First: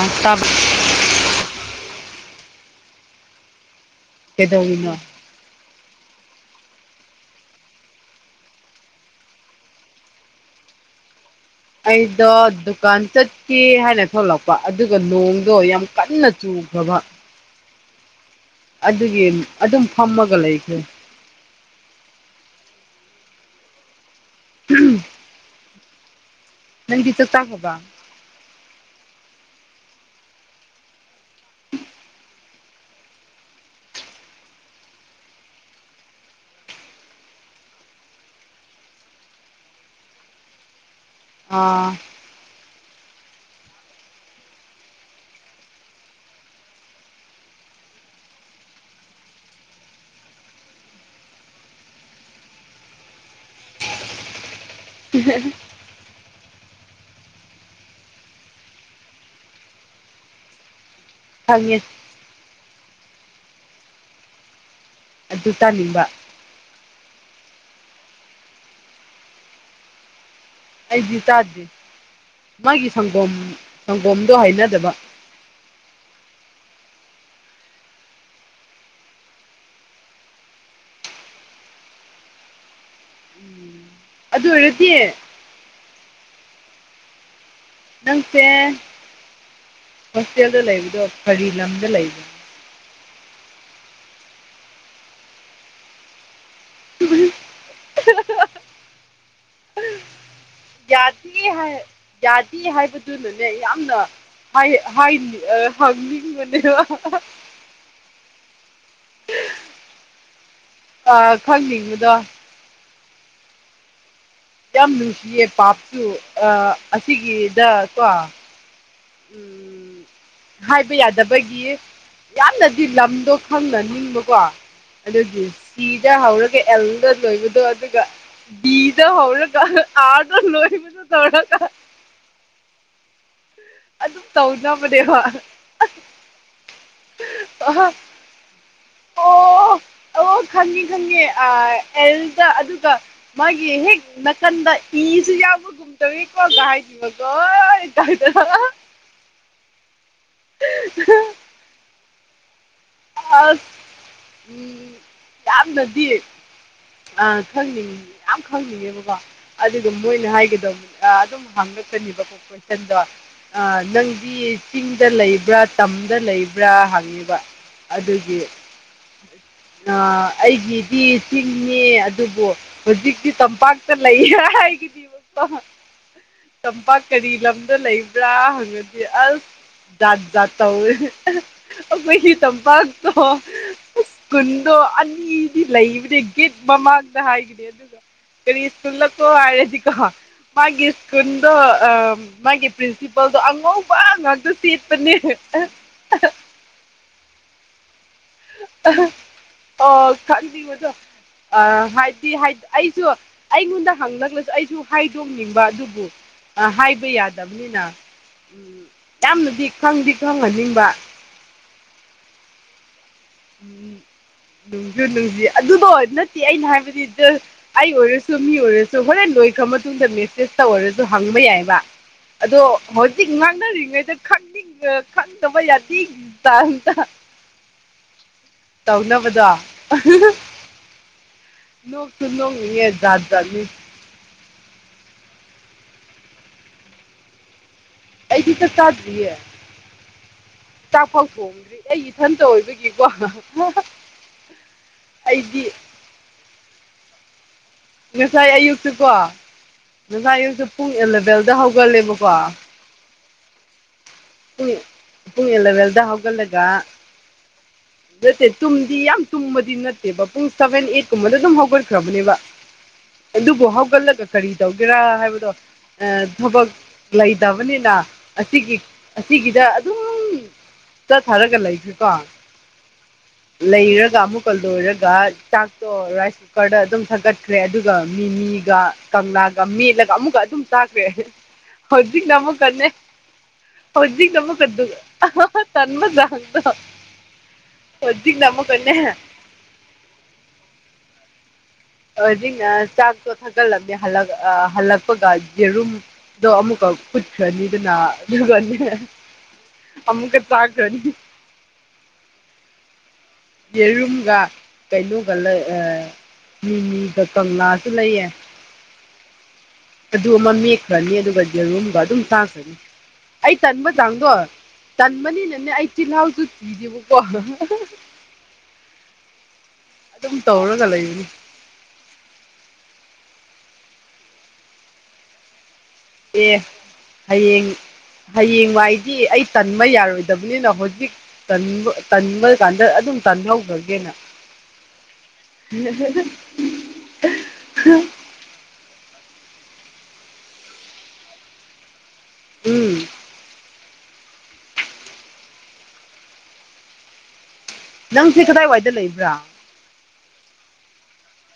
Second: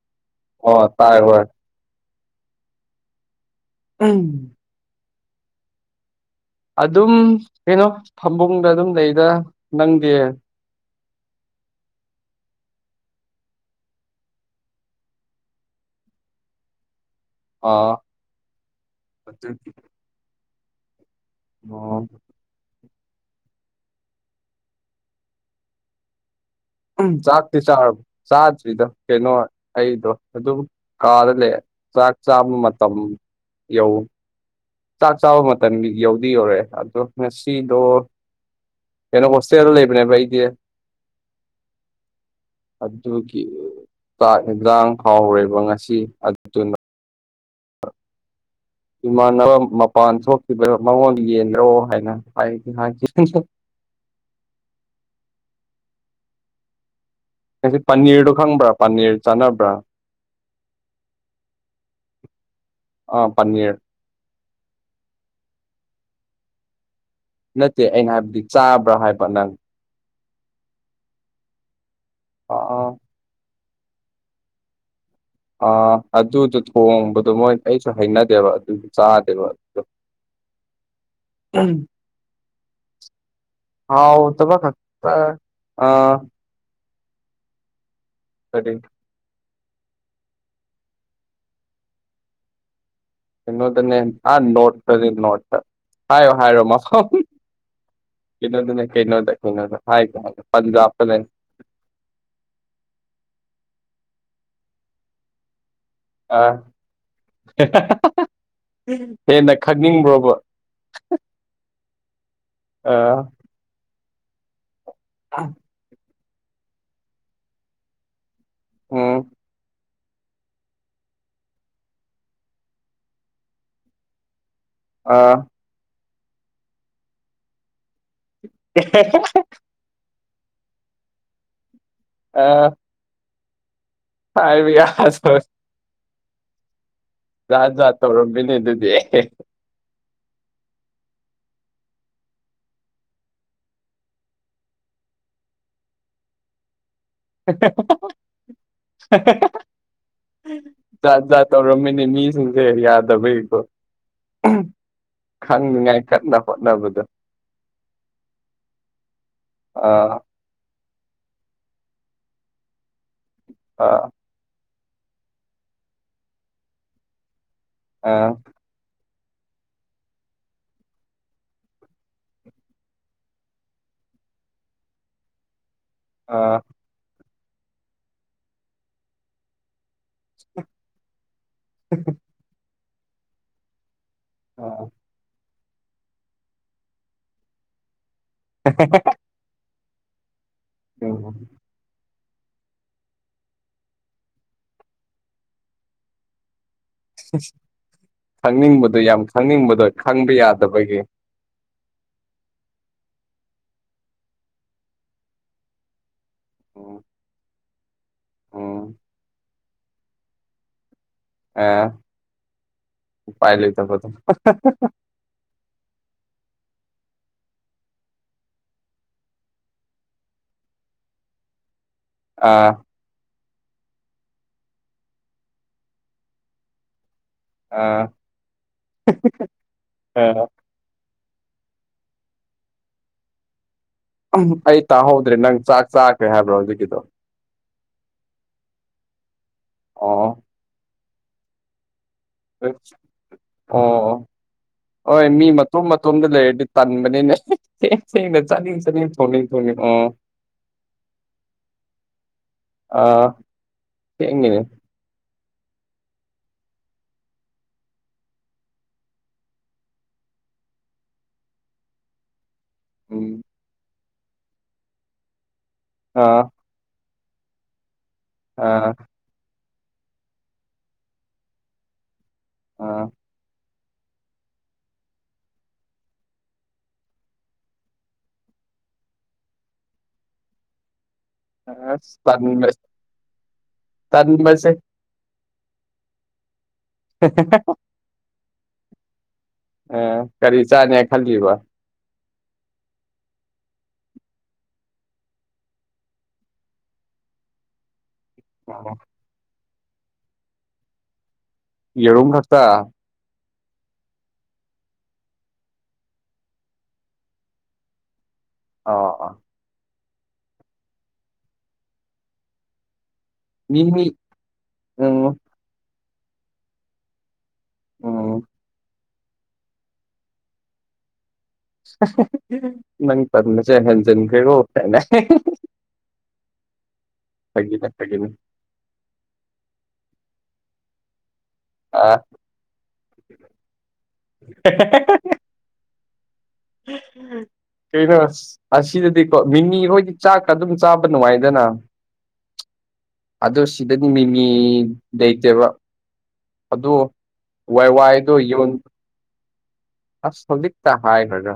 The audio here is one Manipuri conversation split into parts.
ꯑꯥ ꯇꯞ ꯑꯣ ꯇꯥꯏ ꯍꯣꯏ ꯀꯩꯗꯧꯔꯤꯅꯣ ꯑꯗꯨꯝ ꯀꯩꯅꯣ ꯐꯝꯕꯨꯡꯗ ꯑꯗꯨꯝ ꯂꯩꯗ ꯅꯪꯗꯤ ꯑꯩꯗꯣ ꯗꯨꯀꯥꯟ ꯆꯠꯀꯦ ꯍꯥꯏꯅ ꯊꯣꯛꯂꯛꯄ ꯑꯗꯨꯒ ꯅꯣꯡꯗꯣ ꯌꯥꯝ ꯀꯥꯟꯅ ꯆꯨꯈꯔ꯭ꯕ ꯑꯥ ꯑꯗꯨꯒꯤ ꯑꯗꯨꯝ ꯐꯝꯃꯒ ꯂꯩꯈꯔꯦ ꯑꯣ [unintelligible] ꯅꯪꯗꯤ ꯎꯝ ꯆꯥꯛ ꯆꯥꯛꯇꯤ ꯆꯥꯈ꯭ꯔꯕ ꯆꯥꯔ ꯆꯥꯗ꯭ꯔꯤꯗꯥ‌‌ ꯀꯩꯅꯣ ꯑꯩꯗꯣ ꯑꯗꯨꯝ ꯀꯥꯗ ꯂꯩ ꯆꯥꯛ ꯆꯥꯕꯥ ꯃꯇꯝ ꯌꯧ ꯆꯥꯛ ꯆꯥꯕ ꯃꯇꯝ ꯌꯧꯗꯤ ꯌꯧꯔꯛꯑꯦ ꯑꯗꯣ ꯉꯁꯤꯗꯣ ꯀꯩꯅꯣ ꯍꯣꯁꯇꯦꯜꯗ ꯂꯩꯕꯅꯦꯕ ꯑꯩꯗꯤ ꯑꯥ ꯑꯗꯨꯒꯤ ꯆꯥꯛ ꯏꯟꯖꯥꯡ ꯐꯥꯎꯔ‌ꯣꯏꯕ ꯉꯁꯤ ꯑꯥ ꯏꯃꯥꯟꯅꯕ ꯃꯄꯥꯟ ꯊꯣꯛꯈꯤꯕꯔꯣ ꯃꯉꯣꯟꯗ ꯌꯦꯟꯔꯣ ꯍꯥꯏꯅ ꯍꯥꯏꯗꯤ ꯍꯥꯏꯈꯤ [unintelligible] [unintelligible] ꯉꯁꯤ ꯄꯅꯤꯔꯗꯣ ꯈꯪꯕ꯭ꯔꯥ ꯄꯅꯤꯔ ꯆꯥꯅꯕ꯭ꯔꯥ ꯈꯪꯉꯦ ꯑ ꯄꯟꯅꯤꯔ ꯑꯗꯨ ꯆꯥꯅꯤꯡꯕꯥ ꯅꯠꯇꯦ ꯑꯩꯅ ꯍꯥꯏꯕꯗꯤ ꯆꯥꯕ꯭ꯔꯥ ꯍꯥꯏꯕ ꯅꯪ ꯑꯩꯗꯤ ꯆꯥꯗꯦ ꯃꯥꯒꯤ ꯑꯥ ꯁꯪꯒꯣꯝ ꯁꯪꯒꯣꯝꯗꯣ ꯍꯩꯅꯗꯕꯥ ꯑ ꯑꯗꯨꯗꯣ ꯊꯣꯡꯕꯗꯣ ꯃꯣꯏ ꯑꯩꯁꯨ ꯍꯩꯅꯗꯦꯕ ꯑꯗꯨ ꯆꯥꯗꯦꯕꯥ [inaudible] [inaudible] ꯑꯗꯨ ꯍꯥꯎꯇꯥꯕꯥ ꯑꯣꯏꯔꯗꯤ ꯈꯛꯇꯥ ꯑꯥ ꯅꯪꯁꯦ ꯀꯔꯤ ꯍꯣꯁꯇꯦꯜꯗ ꯂꯩꯕꯗꯣ ꯀꯔꯤ ꯂꯝꯗ ꯂꯩꯕ ꯀꯩꯅꯣꯗꯅꯦ ꯑꯥ ꯅꯣꯔꯠꯇꯅꯦ ꯅꯣꯔꯠꯇ ꯍꯥꯏꯌꯣ ꯍꯥꯏꯔꯣ ꯃꯐꯝ ꯀꯩꯅꯣꯗꯅꯦ ꯀꯩꯅꯣꯗ ꯀꯩꯅꯣꯗ ꯍꯥꯏꯒꯦ ꯍꯥꯏꯒꯦ ꯄꯟꯖꯥꯕꯇꯅꯦ ꯌꯥꯅꯤ ꯍꯥꯏ ꯌꯥꯅꯤ ꯍꯥꯏꯕꯗꯨꯅꯅꯦ ꯌꯥꯝꯅ ꯍꯥꯏ ꯍꯥꯏ ꯑꯥ ꯍꯪꯅꯤꯡ ꯑꯥ ꯕꯅꯦꯕꯥ ꯍꯦꯟꯅ ꯈꯪꯅꯤꯡꯕ꯭ꯔꯣꯕ ꯑꯥ ꯈꯪꯅꯤꯡꯕꯗꯣ꯫ ꯑꯥ ꯌꯥꯝ ꯅꯨꯡꯁꯤꯌꯦ ꯄꯥꯞꯁꯨ ꯑꯥ ꯑꯁꯤꯒꯤꯗ ꯀꯣ꯫ ꯎꯝ ꯎꯝ ꯍꯥꯏꯕ ꯌꯥꯗꯕꯒꯤ ꯌꯥꯝꯅꯗꯤ ꯂꯝꯗꯣ ꯈꯪꯅ ꯅꯤꯡꯕꯀꯣ ꯑꯥ ꯑꯗꯨꯒꯤ ꯁꯤꯗ ꯍꯧꯔꯒ ꯑꯦꯜꯗ ꯂꯣꯏꯕꯗꯣ ꯑꯗꯨꯒ ꯕꯤꯗ ꯍꯧꯔꯒ꯫ ꯑꯥꯔꯗ ꯂꫭꯏꯕꯗꫭ ꯇꯧꯔꯒ ꯑ ꯑꯗꯨꯝ ꯇꯧꯅꯕꯅꯦꯕ ꯌꯥꯗꯕ ꯖꯥꯠ ꯖꯥꯠ ꯇꯧꯔꯝꯃꯤꯅꯦ ꯑꯗꯨꯗꯤ ꯑꯣ ꯑꯣ ꯈꯪꯉꯦ ꯈꯪꯉꯦ ꯑꯥ ꯑꯦꯜꯗ ꯑꯗꯨꯒ ꯃꯥꯒꯤ ꯍꯦꯛ ꯅꯀꯟꯗ ꯏꯁꯨ ꯌꯥꯎꯕꯒꯨꯝꯇꯧꯏꯀꯣ ꯒꯥꯏ__ [unintelligible] ꯖꯥꯠ ꯖꯥꯠ ꯇꯧꯔꯝꯃꯤꯅꯤ ꯃꯤꯁꯤꯡꯁꯦ ꯌꯥꯗ ꯗꯦꯕ ꯎꯝ ꯈꯪꯅꯤꯉꯥꯏ ꯀꯟꯅ ꯍꯣꯠꯅ ꯑ ꯈꯪꯅꯤꯡꯉꯤ ꯌꯥꯝ ꯈꯪꯅꯤꯡꯉꯦꯕꯀꯣ ꯑꯗꯨꯒ ꯑꯥ ꯃꯣꯏꯅ ꯍꯥꯏꯒꯗꯧꯕ ꯑꯗꯨꯝ ꯍꯥꯡꯉꯛꯀꯅꯦꯕꯀꯣ ꯀꯣꯏꯁꯟꯗꯣ ꯑ ꯑꯥ ꯅꯪꯗꯤ ꯆꯤꯡꯗ ꯂꯩꯕ꯭ꯔꯥ ꯇꯝꯗ ꯂꯩꯕ꯭ꯔꯥ ꯍꯪꯉꯤꯕ꯫ ꯑꯥ ꯑꯗꯨꯒꯤ ꯑꯩꯒꯤꯗꯤ ꯆꯤꯡꯅꯦ ꯑꯗꯨꯕꯨ__ ꯍꯧꯖꯤꯛꯗꯤ ꯇꯝꯄꯥꯛꯇ ꯂꯩꯌꯦ ꯍꯥꯏꯒꯗꯤꯕꯀꫭ ꯑ ꯇꯝꯄꯥꯛ ꯀꯔꯤ ꯂꯝꯗ ꯂꯩꯕ꯭ꯔꯥ ꯍꯪꯉꯗꯤ ꯑꯁ꯫ ꯖꯥꯠ ꯖꯥꯠ ꯇꯧꯋꯦ ꯑꯩꯈꯣꯏꯒꯤ ꯇꯝꯄꯥꯛꯇꯣ__ ꯏꯁ꯭ꯀꯨꯟꯗꯣ ꯑꯥ ꯑꯅꯤꯗꯤ ꯂꯩꯕꯅꯦ ꯒꯤꯐ ꯃꯃꯥꯡꯗ ꯍꯥꯏꯈꯤꯅꯤ ꯑꯗꯨꯒ__ ꯀꯔꯤ ꯏꯁ꯭ꯀꯨꯜ ꯂꯀꯣ ꯍꯥꯏꯔꯗꯀꫭ ꯃꯥꯒꯤ ꯎꯝ ꯏꯁ꯭ꯀꯨꯜꯗꫭ__ ꯑꯥ ꯃꯥꯒꯤ ꯄ꯭ꯔꯤꯟꯁꯤꯄꯜꯗꯣ ꯑꯉꯧꯕ ꯉꯥꯛꯇ ꯁꯦꯠꯄꯅꯦ꯫ ꯈꯪꯅꯤꯡꯕꯗꯣ ꯌꯥꯝ ꯈꯪꯅꯤꯡꯕꯗꯣ ꯈꯪꯕ ꯌꯥꯗꯕꯒꯤ꯫ ꯑ ꯍꯥꯏꯗꯤ ꯍꯥꯏ ꯑꯩꯁꯨ ꯑꯩꯉꯣꯟꯗ ꯍꯪꯂꯁꯨ ꯑꯩꯁꯨ ꯍꯥꯏꯗꯣꯛꯅꯤꯡꯕ ꯑꯗꯨꯕꯨ__ ꯎꯝ ꯍꯥꯏꯕ ꯌꯥꯗꯕꯅꯤꯅ ꯎꯝ ꯌꯥꯝꯅꯗꯤ ꯈꯪꯗꯤ ꯈꯪꯍꯟꯅꯤꯡꯕ꯫ ꯑ ꯎꯄꯥꯏ ꯎꯝ ꯂꯩꯇꯕꯗꯣ꯫ [unintelligible] ꯑꯗꯨꯗꯣ ꯅꯠꯇꯦ ꯑꯩꯅ ꯍꯥꯏꯕꯗꯤ ꯖꯥꯁ__ ꯑꯩ ꯑꯣꯏꯔꯁꯨ ꯃꯤ ꯑꯣꯏꯔꯁꯨ ꯍꯣꯔꯦꯟ ꯂꫭꯏꯈ꯭ꯔ ꯃꯇꯨꯡꯗ ꯃꯦꯁꯦꯁꯇ ꯑꯣꯏꯔꯁꯨ ꯍꯪꯕ ꯌꯥꯏꯕ꯫ ꯑꯗꯣ ꯍꯧꯖꯤꯛ ꯉꯥꯡꯅꯔꯤꯉꯩꯗ ꯈꯪꯅꯤꯡꯅ ꯈꯪꯗꯕ ꯌꯥꯗꯦꯒꯤ ꯇꯥꯞꯇꯥ꯫ ꯑꯥ ꯇꯧꯅꯕꯗꯣ ꯑꯥ ꯅꯣꯛꯁꯨ ꯅꯣꯛꯅꯤꯡꯉꯦ ꯖꯠꯖꯠꯅꯤ꯫ ꯎꯝ ꯑꯩ ꯇꯥꯍꯧꯗ꯭ꯔꯦ ꯅꯪ ꯆꯥꯛ ꯆꯥꯈꯦ ꯍꯥꯏꯕ꯭ꯔꯣ ꯍꯧꯖꯤꯛꯀꯤꯗꯣ꯫ ꯑꯩꯗꯤ ꯆꯥꯛ ꯆꯥꯗ꯭ꯔꯤꯌꯦ꯫ ꯑꫭ ꯆꯥꯛꯐꯥꯎ ꯊꯣꯡꯗ꯭ꯔꯤ ꯑꯩ ꯏꯊꯟꯇ ꯑꯁ ꯑꯣꯏꯕꯒꯤꯀꯣ ꯑꯣ ꯑꯩꯗꯤ__ ꯏꯇꫭꯝꯗ ꯂꯩꯔꯗꯤ ꯇꯟꯕꯅꯤꯅꯦ꯫ ꯊꯦꯡ ꯊꯦꯡꯅ ꯉꯁꯥꯏ ꯆꯥꯅꯤꯡ ꯑꯌꯨꯛꯁꯨ ꯆꯥꯅꯤꯡ ꯀꯣ ꯊꯣꯡꯅꯤꯡ ꯊꯣꯡꯅꯤꯡ ꯑꯣ ꯉꯁꯥꯏ ꯑꯌꯨꯛꯁꯨ ꯄꯨꯡ ꯑꯦꯂꯚꯦꯟꯗ ꯍꯧꯒꯠꯂꯦꯕꯀꯣ꯫ ꯑꯥ ꯊꯦꯡꯉꯤꯅꯦ ꯄꯨꯡ ꯑꯦꯂꯚꯦꯟꯗ ꯍꯧꯒꯠꯂꯒ꯫ [inaudible] ꯅꯠꯇꯦ ꯇꯨꯝꯗꯤ ꯌꯥꯝ ꯇꯨꯝꯕꯗꯤ ꯅꯠꯇꯦꯕ ꯄꯨꯡ ꯁꯚꯦꯟ ꯑꯩꯠ ꯀꯨꯝꯕꯗ ꯑꯗꯨꯝ ꯍꯧꯒꯠꯈ꯭ꯔꯕꯅꯦꯕ꯫ ꯎꯝ ꯑꯗꯨꯕꯨ ꯍꯧꯒꯠꯂꯒ ꯀꯔꯤ ꯇꯧꯒꯦꯔꯥ ꯍꯥꯏꯕꯗꯣ ꯑꯥ ꯊꯕꯛ__ ꯂꯩꯇꯕꯅꯤꯅ ꯑꯁꯤꯒꯤ__ ꯑꯥ ꯑꯁꯤꯒꯤꯗ ꯑꯗꯨꯝ ꯆꯠꯊꯔꯒ ꯂꯩꯈ꯭ꯔꯦꯀꯣ꯫ ꯑ ꯂꯩꯔꯒ ꯑꯃꯨꯛꯀ ꯂꯣꯏꯔꯒ ꯆꯥꯛꯇꯣ ꯔꯥꯏꯁ ꯀꯨꯀꯔꯗ ꯑꯗꯨꯝ ꯊꯒꯠꯈ꯭ꯔꯦ ꯑꯗꯨꯒ ꯃꯤꯃꯤꯒ ꯀꯪꯂꯥꯒ ꯃꯦꯠꯂꯒ ꯑꯃꯨꯛꯀ ꯑꯗꯨꯝ ꯆꯥꯈ꯭ꯔꯦ ꯍꯧꯖꯤ ꯑꯁ ꯅꯃ ꯇꯟꯕ ꯀꯟꯅꯦ ꯍꯧꯖꯤꯤꯡ ꯅꯝꯕ ꯀ ꯇꯟꯕꯁꯦ ꯑꯗꯨ ꯇꯟꯃꯗ [unintelligible] ꯁꯗꯤꯒ ꯅꯃ ꯀꯅꯦ ꯑ ꯀꯔꯤ ꯆꯥꯅꯤ ꯈꯜꯂꯤꯜꯂꯤꯕ ꯍꯧꯖꯤꯛꯅ ꯆꯥꯛꯇꯣ ꯊꯛꯀꯠꯂꯝꯃꯦ ꯑ ꯍꯜꯂꯛꯄꯒ ꯌꯦꯔꯨꯝ ꯑꯗꯣ ꯑꯃꯨꯛꯀ ꯄꯨꯠꯈꯅꯤꯗꯅ ꯒꯅꯤ ꯑꯣ ꯑꯃꯃꯨꯀ ꯆꯥꯒꯅꯤ ꯌꯦꯔꯝ ꯊꯥꯛꯇꯥ ꯌꯦꯔꯝꯒ ꯀꯩꯩꯅꯣꯒꯂ ꯑ ꯃꯤꯃꯤꯗ ꯀꯪꯂꯥꯁꯨ ꯂꯩꯌꯦ ꯑꯣ ꯑꯣ ꯑꯗꯨ ꯑꯃ ꯃꯦꯛꯈ꯭ꯔꯅꯤ ꯑꯗꯨꯒ ꯌꯦꯔꯨꯝꯒ ꯑꯗꯨꯝ ꯇꯥꯈ꯭ꯔꯅꯤ ꯑꯩ ꯃꯤ ꯇꯟꯕ ꯃꯤ ꯆꯥꯡꯗꯣ ꯎꯝ ꯇꯟꯕꯅꯤꯅꯅꯦ ꯑꯩ ꯇꯤꯜꯍꯥꯎꯁꯨ ꯊꯤꯗꯦꯕꯀꯣ ꯑꯣ ꯑꯗꯨꯝ ꯇꯧꯔꯒ ꯂꯩꯕꯅꯤ ꯅꯪ ꯄꯟꯕꯁꯦ ꯍꯦꯟꯖꯤꯟꯈ꯭ꯔꯦꯔꯣ ꯑꯦ ꯍꯌꯦꯡ ꯐꯥꯒꯤꯅꯦ ꯍꯌꯦꯡ ꯋꯥꯏ ꯑꯩ ꯇꯟꯕ ꯌꯥꯔꯣꯏꯗꯕꯅꯤꯅ ꯍꯧꯖꯤꯛ ꯑꯥ ꯇꯟꯕ ꯀꯥꯟꯗ ꯑꯗꯨꯝ ꯇꯟꯍꯧꯗꯒꯦꯅ ꯎꯝ ꯀꯩꯅ ꯑꯁꯤꯗꯗꯤꯀꯣ ꯃꯤꯅꯤ ꯍꯈꯣꯏꯗꯤ ꯆꯥꯛꯀ ꯑꯗꯨꯝ ꯆꯥꯕ ꯅꯨꯡꯉꯥꯏꯗꯅ ꯎꯝ ꯑꯗꯣ ꯁꯤꯗ ꯅꯨꯃꯤꯅꯤ ꯂꯩꯇꯦꯕ ꯑꯗꯣ ꯋꯥ ꯋꯥꯏꯗꯣ ꯅꯪꯁꯦ ꯌꯟ ꯀꯗꯥꯏꯋꯥꯏꯗ ꯂꯩꯕ꯭ꯔꯥ ꯑ ꯁꯗꯤ ꯇꯥ ꯍꯥꯏ ꯍꯣꯏꯔꯣ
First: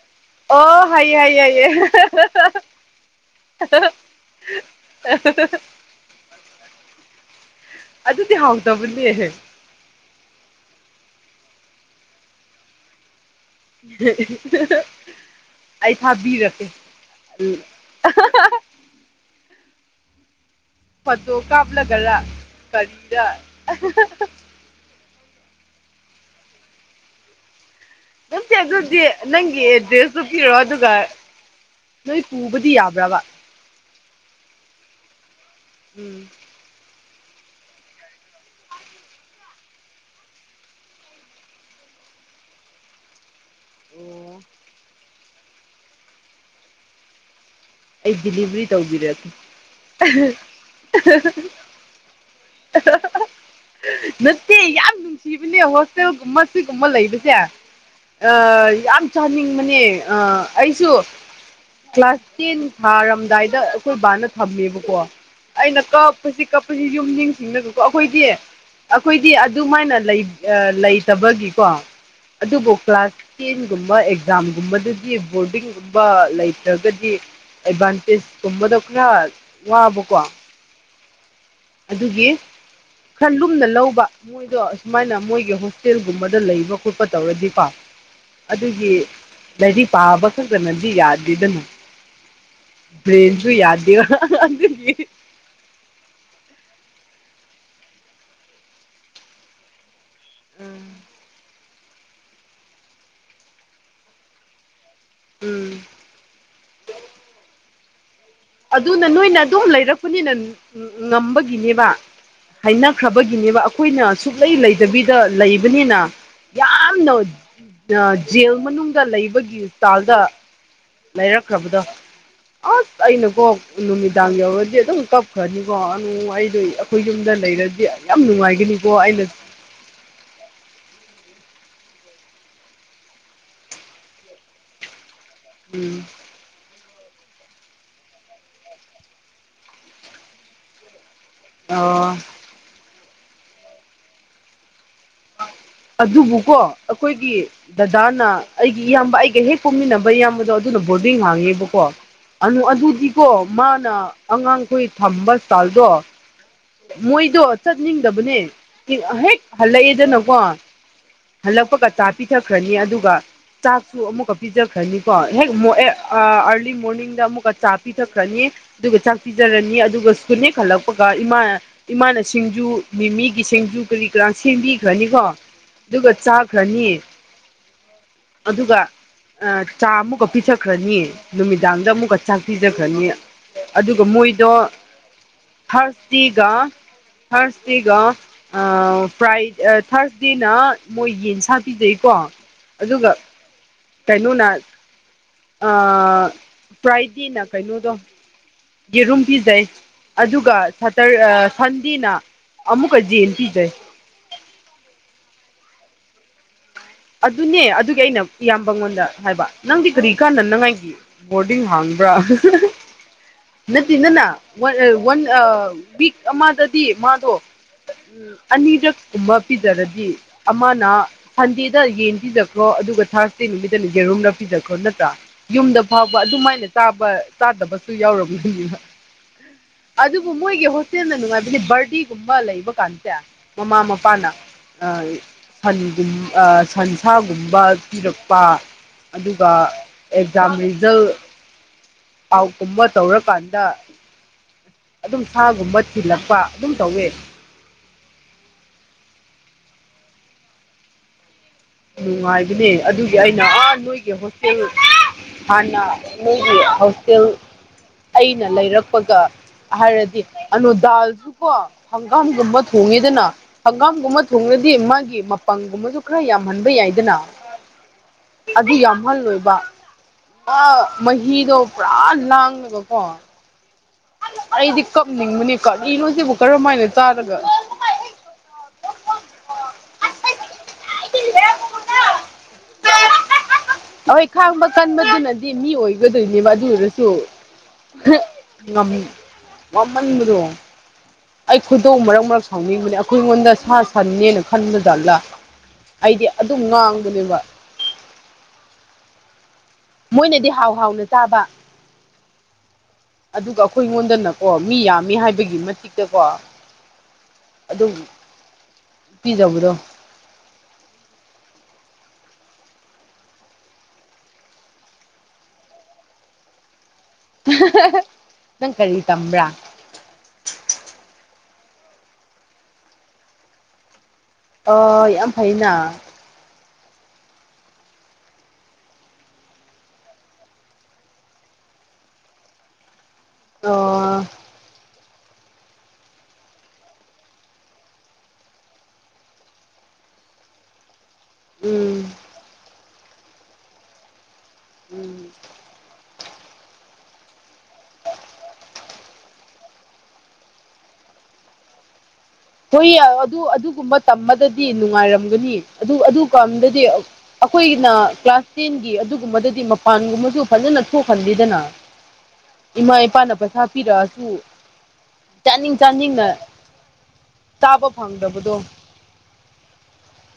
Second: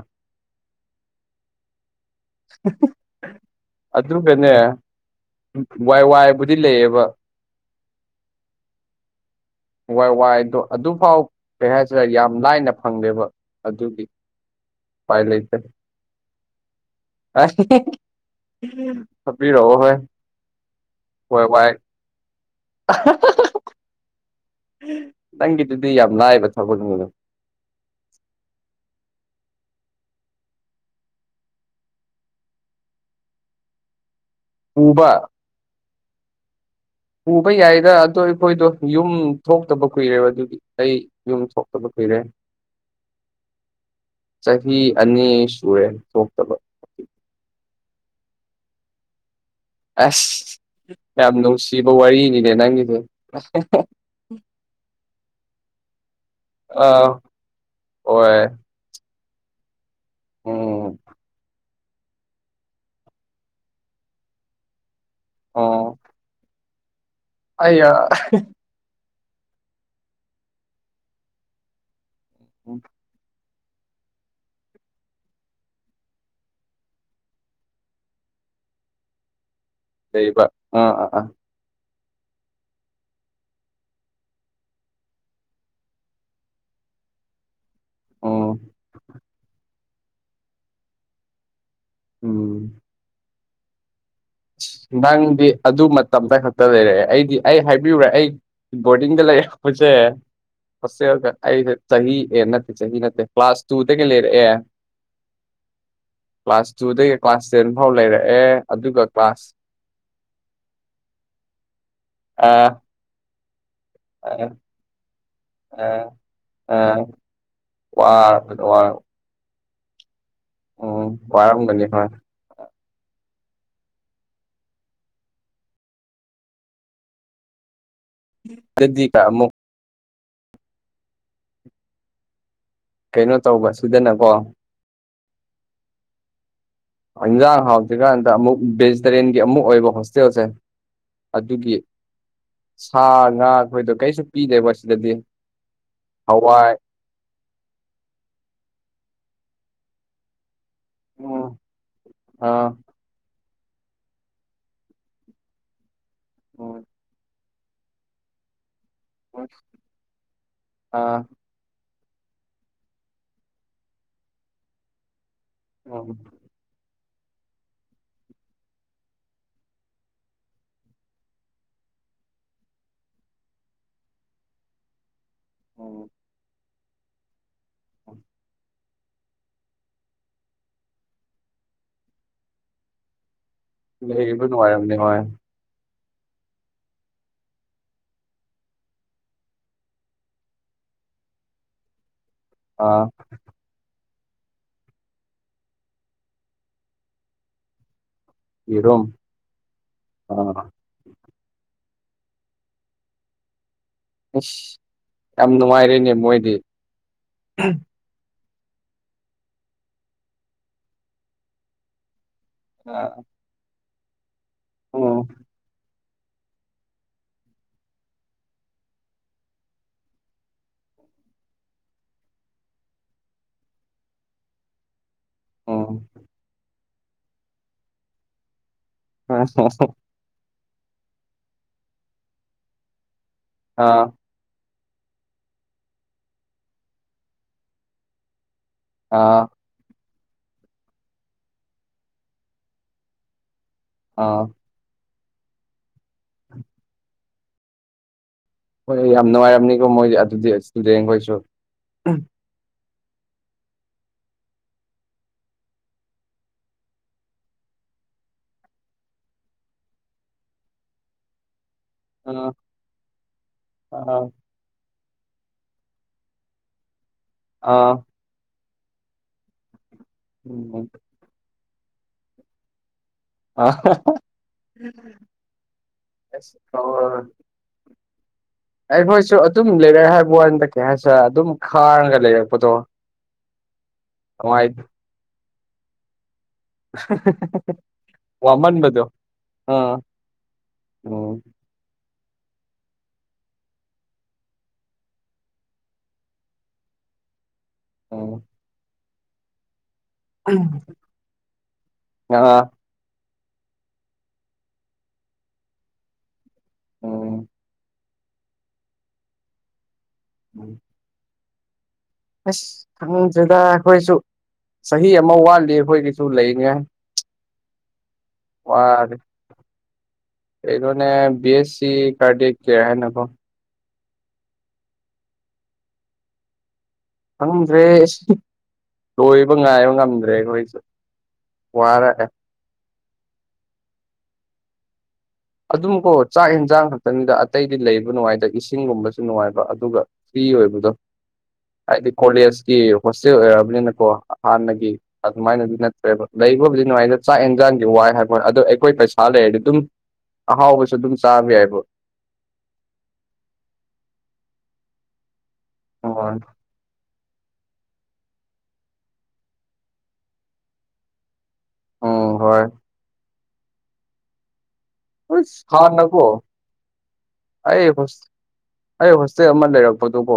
ꯑꯣ ꯍꯥꯏꯌꯦꯌꯦ ꯍꯥꯏꯌꯦꯌꯦ ꯍꯥꯏꯌꯦ ꯑꯗꯨꯒꯅꯦ ꯋꯥꯏ ꯋꯥꯏꯕꯨꯗꯤ ꯂꯩꯌꯦꯕ ꯑꯗꯨꯗꯤ ꯍꯥꯎꯗꯕꯅꯤ ꯋꯥꯏ ꯋꯥꯏꯗꯣ ꯑꯗꯨꯐꯥꯎ ꯀꯩ ꯍꯥꯏꯁꯤꯔꯦ ꯌꯥꯝ ꯂꯥꯏꯅ ꯐꯪꯗꯦꯕ ꯑꯗꯨꯒꯤ ꯎꯄꯥꯏ ꯂꯩꯇꯦ ꯑꯩ ꯊꯥꯕꯤꯔꯀꯦ ꯎ ꯍꯥꯕꯤꯔꯔꯕ ꯍꯣꯏ ꯐꯠꯇꯣ ꯍꯣꯏ ꯋꯥꯏ ꯀꯥꯞꯂꯒꯔ ꯀꯔꯤꯔ ꯅꯪꯒꯤꯗꯨꯗꯤ ꯌꯥꯝ ꯂꯥꯏꯕ ꯊꯒꯜꯅꯤꯡꯗ ꯅꯪꯁꯦ ꯑꯗꯨꯗꯤ ꯅꯪꯒꯤ ꯑꯦꯗ꯭ꯔꯦꯁꯇ ꯄꯤꯔꯣ ꯑꯗꯨꯒ ꯅꯣꯏ ꯄꯨꯕꯗꯤ ꯌꯥꯕ꯭ꯔꯕ ꯎꯕ ꯎꯝ ꯎꯕ ꯌꯥꯏꯗ ꯑꯗꯣ ꯑꯩꯈꯣꯏꯗꯣ ꯌꯨꯝ ꯊꯣꯛꯇꯕ ꯀꯨꯏꯔꯦꯕ ꯑꯗꯨꯗꯤ ꯑꯩ ꯌꯨꯝ ꯊꯣꯛꯇꯕ ꯀꯨꯏꯔꯦ ꯑꯣ ꯆꯍꯤ ꯑꯅꯤ ꯁꯨꯔꯦ ꯊꯣꯛꯇꯕ ꯑꯩ ꯗꯤꯂꯤꯚꯔꯤ ꯇꯧꯕꯤꯔꯦ ꯑꯗꯨ ꯑꯁ ꯌꯥꯝ ꯅꯨꯡꯁꯤꯕ ꯋꯥꯔꯤꯅꯤꯅꯦ ꯅꯪꯒꯤꯗꯤ ꯏꯆꯦ ꯌꯥꯝ ꯅꯨꯡꯁꯤꯕꯅꯦ ꯍꯣꯁꯇꯦꯜꯒꯨꯝꯕ ꯁꯤꯒꯨꯝꯕ ꯑꯥ ꯂꯩꯕꯁꯦ ꯍꯣꯏ ꯌꯥꯝ ꯆꯥꯅꯤꯡꯕꯅꯦ ꯑꯩꯁꯨ ꯎꯝ ꯀ꯭ꯂꯥꯁ ꯇꯦꯟ ꯊꯥꯔꯝꯗꯥꯏꯗ ꯑꯩꯈꯣꯏ ꯕꯥꯅ ꯊꯝꯃꯦꯕꯀꯣ ꯑꯩꯅ ꯑꯣ ꯀꯞꯄꯁꯤ ꯀ ꯑꯩꯈꯣꯏ ꯑꯩ ꯌꯨꯝꯁꯤꯡꯁꯤꯡꯗꯁꯨꯀꯣ ꯑꯩꯈꯣꯏꯗꯤ ꯑꯩꯈꯣꯏꯗꯤ ꯑꯗꯨꯃꯥꯏꯅ ꯂꯩꯇꯕꯒꯤꯀꯣ ꯑꯗꯨꯕꯨ ꯀ꯭ꯂꯥꯁ ꯇꯦꯟꯒꯨꯝꯕ ꯑꯦꯛꯖꯥꯝꯒꯨꯝꯕꯗꯗꯤ ꯕꯣꯔꯗꯤꯡꯒꯨꯝꯕ ꯂꯩꯇ꯭ꯔꯒꯗꯤ ꯑꯦꯗꯚꯥꯟꯇꯦꯖ ꯇꯝꯕꯗꯈꯔ ꯀꯩꯕ ꯑꯥ ꯑꯥ ꯑꯥ ꯑꯗꯨꯒꯤ ꯈꯔ ꯂꯨꯝꯅ ꯂꯧꯕ ꯃꯣꯏꯗꯣ ꯑꯁꯨꯃꯥꯏꯅ ꯃꯣꯏꯒꯤ ꯍꯣꯁꯇꯦꯜꯒꯨꯝꯕꯗ ꯂꯩꯕ ꯈꯣꯠꯄ ꯇꯧꯔꯗꯤꯀꯣ ꯎꯝ ꯑꯗꯨꯒꯤ ꯂꯥꯏꯔꯤ ꯄꯥꯕ ꯈꯛꯇꯅꯗꯤ ꯌꯥꯗꯦꯗꯅꯣ ꯎꯝ ꯕ꯭ꯔꯟꯁꯨ ꯌꯥꯗ꯭ꯔꯤ ꯅꯪꯗꯤ ꯑꯗꯨ ꯃꯇꯝꯇ ꯈꯛꯇ ꯂꯩꯔꯛꯑꯦ ꯑꯩꯗꯤ ꯑꯩ ꯍꯥꯏꯕꯤꯌꯨꯔꯦ ꯑꯩ ꯕꯣꯔꯗꯤꯡꯗ ꯂꯩꯔꯛꯄꯁꯦ ꯁꯦ ꯑꯩꯁꯦ ꯆꯍꯤ ꯑꯦ ꯅꯠꯇꯦ ꯆꯍꯤ ꯅꯠꯇꯦ ꯀ꯭ꯂꯥꯁ ꯇꯨꯗꯒꯤ ꯂꯩꯔꯦ ꯎꯝ ꯀ꯭ꯂꯥꯁ ꯇꯨꯗꯒꯤ ꯀ꯭ꯂꯥꯁ ꯇꯦꯟ ꯐꯥꯎ ꯂꯩꯔꯛꯑꯦ ꯑꯗꯨꯒ ꯑꯗꯨꯅ ꯅꯣꯏꯅ ꯀ꯭ꯂꯥꯁ ꯑꯗꯨꯝ ꯂꯩꯔꯛꯄꯅꯤꯅ ꯉꯝꯕꯒꯤꯅꯦꯕ ꯑ ꯍꯩꯅꯈ꯭ꯔꯕꯒꯤꯅꯦꯕ ꯑꯩꯈꯣꯏꯅ ꯑ ꯁꯨꯛꯂꯩ ꯂꯩꯇꯕꯤꯗ ꯑ ꯂꯩꯕꯅꯤꯅ ꯌꯥꯝꯅ ꯑ ꯖꯦꯜ ꯋꯥ ꯃꯅꯨꯡꯗ ꯂꯩꯕꯒꯤ ꯍꯄꯤꯇꯥꯜꯗ ꯎꯝ ꯂꯩꯔꯛꯈ꯭ꯔꯕꯗꯣ ꯋꯥꯔꯝꯒꯅꯤ ꯍꯣꯏ ꯑꯁ ꯑꯩꯅ ꯀꯣꯛ ꯅꯨꯃꯤꯗꯥꯡ ꯌꯧꯔꯗꯤ ꯑꯗꯨꯝ ꯀꯞꯈ꯭ꯔꯅꯤꯀꯣ ꯑꯗꯨ ꯑꯩꯗꯣ ꯑꯩꯈꯣꯏ ꯌꯨꯝꯗ ꯂꯩꯔꯗꯤ ꯌꯥꯝ ꯅꯨꯡꯉꯥꯏꯒꯅꯤꯀꯣ ꯑꯗꯨꯗꯤ ꯑꯩꯅ ꯑꯃꯨꯛ ꯀꯩꯅꯣ ꯇꯧꯕ ꯁꯗꯅꯀꯣ ꯎꯝ ꯏꯟꯖꯥꯡ ꯍꯥꯎꯗ꯭ꯔꯤꯀꯥꯟꯗ ꯑꯃꯨꯛ ꯚꯦꯖꯤꯇꯔꯦꯟꯒꯤ ꯑꯃꯨꯛ ꯑꯣꯏꯕ ꯍꯣꯁꯇꯦꯜꯁꯦ ꯑꯗꯨꯒꯤ ꯑ ꯁꯥ ꯉꯥ ꯑꯩꯈꯣꯏꯗꯣ ꯀꯩꯁꯨ ꯄꯤꯗꯦꯕ ꯁꯤꯗꯗꯤ ꯑꯗꯨꯕꯨꯀꯣ ꯍꯋꯥꯏ ꯑꯩꯈꯣꯏꯒꯤ ꯗꯗꯥꯅ ꯑꯩꯒꯤ ꯏꯌꯥꯝꯕ ꯑꯩꯒ ꯍꯦꯛ ꯄꯨꯝꯃꯤꯟꯅꯕ ꯏꯌꯥꯝꯕꯗꯣ ꯑꯗꯨꯗ ꯕꯣꯔꯗꯤꯡ ꯎꯝ ꯍꯥꯡꯉꯦꯕꯀꯣ ꯑꯥ ꯑꯗꯨꯗꯤ ꯀꯣ ꯃꯥꯅ ꯑꯉꯥꯡꯈꯣꯏ ꯊꯝꯕ ꯏꯁꯇꯥꯜꯗꯣ ꯎꯝ ꯃꯣꯏꯗꯣ ꯆꯠꯅꯤꯡꯗꯕꯅꯦ ꯍꯦꯛ ꯍꯜꯂꯛꯑꯦꯗꯅꯀꯣ ꯑꯥ ꯍꯜꯂꯛꯄꯒ ꯆꯥ ꯄꯤꯊꯈ꯭ꯔꯅꯤ ꯑꯗꯨꯒ ꯆꯥꯛꯁꯨ ꯑꯃꯨꯛꯀ ꯄꯤꯖ ꯈ꯭ꯔꯅꯤꯀꯣ ꯍꯦꯛ ꯎꯝ ꯑꯥꯔꯂꯤ ꯃꯣꯔꯅꯤꯡꯗ ꯑꯃꯨꯛꯀ ꯆꯥ ꯄꯤꯊꯛꯈ꯭ꯔꯅꯤ ꯑꯗꯨꯒ ꯆꯥꯛ ꯄꯤꯖꯔꯅꯤ ꯑꯗꯨꯒ ꯁꯨꯅꯦꯦꯛ ꯈꯜꯂꯛꯄꯒ ꯏꯃꯥ ꯏꯃꯥꯅ ꯁꯤꯡꯖꯨ ꯃꯤꯒꯤ ꯁꯤꯡꯖꯨ ꯀꯔꯤ ꯀꯔꯥ ꯁꯦꯝꯕꯤꯈ꯭ꯔꯅꯤꯀꯣ ꯎꯝ ꯑꯗꯨꯒ ꯆꯥꯈ꯭ꯔꯅꯤ ꯑꯗꯨꯒ ꯆꯥ ꯑꯃꯨꯛꯀ ꯄꯤꯖꯈ꯭ꯔꯅꯤ ꯅꯨꯃꯤꯗꯥꯡꯗ ꯑꯃꯨꯛꯀ ꯆꯥꯛ ꯄꯤꯖꯈ꯭ꯔꯅꯤ ꯑꯗꯨꯒ ꯂꯩꯔꯤꯕ ꯃꯣꯏꯗꯣ ꯅꯨꯡꯉꯥꯏꯔꯝꯅꯤ ꯍꯣꯏ ꯊ꯭ꯔꯁꯗꯦꯒ ꯊ꯭ꯔꯁꯗꯦꯒ ꯐ꯭ꯔꯥꯏ ꯊꯔꯁꯦ ꯁꯤꯅ ꯃꯣꯏ ꯌꯦꯟꯁꯥ ꯄꯤꯖꯩꯀꯣ ꯑꯥ ꯑꯗꯨꯒ ꯀꯩꯅꯣꯅ ꯑ ꯄ꯭ꯔꯥꯏꯗꯤꯅ ꯀꯩꯅꯣꯗꯣ ꯌꯦꯔꯨꯝ ꯄꯤꯖꯩ ꯑꯗꯨꯒ ꯑꯥ ꯁꯇꯔ ꯁꯟꯗꯦꯅ ꯑꯃꯨꯛꯀ ꯖꯟ ꯄꯤꯖꯩ ꯑꯁ ꯌꯥꯝ ꯅꯨꯡꯉꯥꯏꯔꯦꯅꯦ ꯃꯣꯏꯗꯤ ꯑꯗꯨꯅꯦ ꯑꯗꯨꯒꯤ ꯑꯩꯅ ꯏꯌꯥꯝꯕꯉꯣꯟꯗ ꯍꯥꯏꯕ ꯅꯪꯗꯤ ꯀꯔꯤ ꯀꯥꯟꯗꯅꯉꯥꯏꯒꯤ ꯕꯣꯔꯗꯤꯡ ꯍꯥꯡꯕ꯭ꯔꯥ ꯑ ꯅꯠꯇ ꯅꯅ ꯋꯥꯟ ꯋꯤꯛ ꯑꯃꯗꯗꯤ ꯃꯥꯗꯣ ꯑꯅꯤꯔꯛ ꯀꯨꯝꯕ ꯄꯤꯖꯔꯗꯤ ꯑꯃꯅ ꯐꯟꯗꯦ ꯗ ꯌꯦꯟ ꯄꯤꯖꯈ꯭ꯔꯣ ꯑꯗꯨꯒ ꯊꯥꯔꯁ ꯗꯦ ꯅꯨꯃꯤꯠꯇꯅ ꯌꯦꯔꯨꯝꯅ ꯄꯤꯖꯈ꯭ꯔꯣ ꯅꯠꯇ꯭ꯔꯥ ꯌꯨꯝꯗ ꯎꯝ ꯐꯥꯎꯕ ꯑꯗꯨꯃꯥꯏꯅ ꯆꯥꯕ ꯆꯥꯗꯕꯁꯨ ꯌꯥꯎꯔꯝꯗꯅꯤꯅ ꯑꯥ ꯑꯗꯨꯕꯨ ꯃꯣꯏꯒꯤ ꯏꯁꯦꯟꯅ ꯅꯨꯡꯉꯥꯏꯕꯗꯤ ꯕꯔꯗꯦꯒꯨꯝꯕ ꯂꯩꯕ ꯀꯥꯟꯁꯦ ꯃꯃꯥ ꯃꯄꯥꯅ ꯑ ꯁꯟꯒꯨꯝ ꯁꯟꯁꯥꯒꯨꯝꯕ ꯄꯤꯔꯛꯄ ꯑꯥ ꯑꯗꯨꯒ ꯑꯦꯛꯖꯥꯝ ꯔꯤꯖꯜ ꯄꯥꯎ ꯀꯨꯝꯕ ꯇꯧꯔꯀꯥꯟꯗ ꯑꯥ ꯑꯗꯨꯝ ꯁꯥꯒꯨꯝꯕ ꯊꯤꯜꯂꯛꯄ ꯑꯗꯨꯝ ꯇꯧꯋꯦ ꯍꯣꯏ ꯌꯥꯝ ꯅꯨꯡꯉꯥꯏꯔꯝꯅꯤꯀꯣ ꯃꯣꯏ ꯑꯗꯨꯗꯤ ꯏꯁꯇꯨꯗꯦꯟꯈꯣꯏꯁꯨ ꯅꯨꯡꯉꯥꯏꯕꯅꯦ ꯑꯗꯨꯒꯤ ꯑꯩꯅ ꯑꯥ ꯅꯣꯏꯒꯤ ꯍꯣꯁꯇꯦꯜ ꯍꯥꯟꯅ ꯃꯣꯢꯒꯤ ꯍꯣꯁꯇꯦꯜ ꯑꯩꯅ ꯂꯩꯔꯛꯄꯒ ꯍꯥꯏꯔꯗꯤ ꯑꯅꯨ ꯗꯥꯜꯁꯨ ꯀꯣ ꯑꯥ ꯍꯪꯒꯥꯝꯒꯨꯝꯕ ꯊꯣꯡꯉꯤꯗꯅ ꯍꯪꯒꯥꯝꯒꯨꯝꯕ ꯑꯥ ꯊꯣꯡꯉꯗꯤ ꯃꯥꯒꯤ ꯄꯪꯒꯨꯝꯕꯁꯨ ꯈꯔ ꯌꯥꯝꯍꯟꯕ ꯌꯥꯏꯗꯅ ꯑꯥ ꯑꯗꯨ ꯌꯥꯝꯍꯜꯂꯣꯏꯕ ꯑ ꯎꯝ ꯃꯤꯗꯣ ꯄꯨꯔꯥ ꯂꯥꯡꯉꯦꯕꯀꯣ ꯑ ꯍ ꯍ ꯑꯩꯗꯤ ꯀꯞꯅꯤꯡꯕꯅꯦ ꯀꯔꯤꯅꯣ ꯁꯤꯕꯨ ꯀꯔꯝꯃ ꯍꯥꯏꯅ ꯆꯥꯒꯗ꯭ꯔ ꯑꯩꯈꯣꯏꯁꯨ ꯑꯗꯨꯝ ꯂꯩꯔꯛꯑꯦ ꯍꯥꯏꯕ ꯋꯥꯗ ꯀꯩ ꯍꯥꯏꯁꯤꯔ ꯑꯗꯨꯝ ꯈꯥꯡꯉꯒ ꯂꯩꯔꯛꯄꯗꯣ ꯍꯣꯏ ꯈꯥꯡꯕ ꯅꯨꯡꯉꯥꯏ ꯀꯟꯕꯗꯨꯅꯗꯤ ꯃꯤ ꯑꯣꯏ ꯒꯗꯣꯏꯅꯦꯕ ꯑꯗꯨ ꯑꯣꯏꯔꯁꯨ ꯉꯝ ꯋꯥꯃꯟꯕꯗꯣ ꯑꯥ ꯋꯥꯃꯟꯕꯗꯣ ꯎꯝ ꯑꯩ ꯈꯨꯏꯗꯧ ꯃꯔꯛ ꯃꯔꯛ ꯁꯥꯎꯅꯤꯡꯕꯅꯤ ꯑꯩꯈꯣꯏꯉꯣꯟꯗ ꯁꯥ ꯁꯟꯅꯦꯅ ꯈꯟꯕꯖꯠꯂꯥ ꯑꯩꯗꯤ ꯑꯗꯨꯝ ꯉꯥꯡꯕꯅꯦꯕ ꯑꯣ ꯃꯣꯏꯅꯗꯤ ꯍꯥꯎ ꯍꯥꯎꯅ ꯆꯥꯕ ꯑꯥ ꯑꯗꯨꯒ ꯑꯈꯣꯏ ꯑꯩꯉꯣꯟꯗꯅꯀꯣ ꯃꯤ ꯌꯥꯝꯃꯤ ꯍꯥꯏꯕꯒꯤ ꯃꯇꯤꯛꯇ ꯀꯣ ꯎꯝ ꯑꯗꯨ ꯄꯤꯖꯕꯗꯣ ꯎꯝ ꯑꯁ ꯈꯪꯗ꯭ꯔꯦꯗ ꯑꯈꯣꯏꯁꯨ ꯆꯍꯤ ꯑꯃ ꯋꯥꯠꯂꯤ ꯑꯩꯈꯣꯏꯒꯤꯁꯨ ꯂꯩꯌꯦ ꯅꯪ ꯀꯔꯤ ꯇꯝꯕ꯭ꯔꯥ ꯀꯩꯅꯣꯅꯦ ꯕꯤ ꯑꯦꯁ ꯁꯤ ꯀꯥꯔꯗ ꯀꯌꯥꯔ ꯍꯥꯏꯅꯀꯣ ꯑꯣ ꯌꯥꯝ ꯐꯩꯅ ꯈꯪꯗ꯭ꯔꯦ ꯂꯣꯏꯕ ꯉꯥꯏꯕ ꯉꯝꯗ꯭ꯔꯦ ꯑꯩꯈꯣꯏꯁꯦ ꯋꯥꯔꯦ ꯑꯣ ꯑꯗꯨꯝꯀꯣ ꯆꯥꯛ ꯑꯦꯟꯖꯥꯡ ꯈꯛꯇꯅꯤꯗ ꯑꯇꯩꯗꯤ ꯂꯩꯕ ꯅꯨꯡꯉꯥꯏꯗ ꯏꯁꯤꯡꯒꯨꯝꯕꯁꯨ ꯅꯨꯡꯉꯥꯏꯕ ꯑꯗꯨꯒ ꯐ꯭ꯔꯤ ꯑꯣꯏꯕꯗꯣ ꯎꯝ ꯍꯥꯏꯗꯤ ꯀꯣꯂꯦꯖꯀꯤ ꯍꯣꯁꯇꯦꯜ ꯑꯣꯏꯛꯑꯔꯕꯅꯤꯅꯀꯣ ꯍꯥꯟꯅꯒꯤ ꯎꯝ ꯑꯗꯨꯃꯥꯏꯅꯗꯤ ꯅꯠꯇ꯭ꯔꯦꯕ ꯂꯩꯕꯕꯨꯗꯤ ꯅꯨꯡꯉꯥꯏꯅ ꯆꯥꯛ ꯑꯦꯟꯖꯥꯡꯒꯤ ꯋꯥꯏ ꯍꯥꯏꯕ ꯑꯗꯣ ꯑꯩꯈꯣꯏ ꯄꯩꯁꯥ ꯂꯩꯔꯗꯤ ꯑꯗꯨꯝ ꯑꯍꯥꯎꯕꯁꯨ ꯑꯗꯨꯝ ꯆꯥꯕ ꯌꯥꯏꯕ ꯍꯣꯏ ꯑꯗꯨ ꯑꯗꯨꯒꯨꯝꯕ ꯇꯝꯕꯗꯗꯤ ꯅꯨꯡꯉꯥꯏꯔꯝꯒꯅꯤ ꯑꯗꯨ ꯑꯗꯨ ꯎꯝ ꯀꯥꯟꯗꯗꯤ ꯑꯈꯣꯏꯅ ꯀ꯭ꯂꯥꯁ ꯇꯦꯟꯒꯤ ꯑꯗꯨꯒꯨꯝꯕꯗꯗꯤ ꯃꯄꯥꯟꯒꯨꯝꯕꯁꯨ ꯐꯖꯅ ꯊꯣꯛꯍꯟꯕꯤꯗꯅ ꯑꯣ ꯍꯣꯏ ꯏꯃꯥ ꯏꯄꯥꯅ ꯄꯩꯁꯥ ꯄꯤꯔꯛꯑꯁꯨ ꯎꯁ ꯆꯥꯅꯤꯡ ꯍꯥꯟꯅꯀꯣ ꯆꯥꯅꯤꯡꯅ ꯑꯩ ꯆꯥꯕ ꯎꯁ ꯐꯪꯗꯕꯗꯣ ꯑꯩ ꯍꯣꯁꯇꯦꯜ ꯑꯃ ꯂꯩꯔꯛꯄꯗꯨꯀꯣ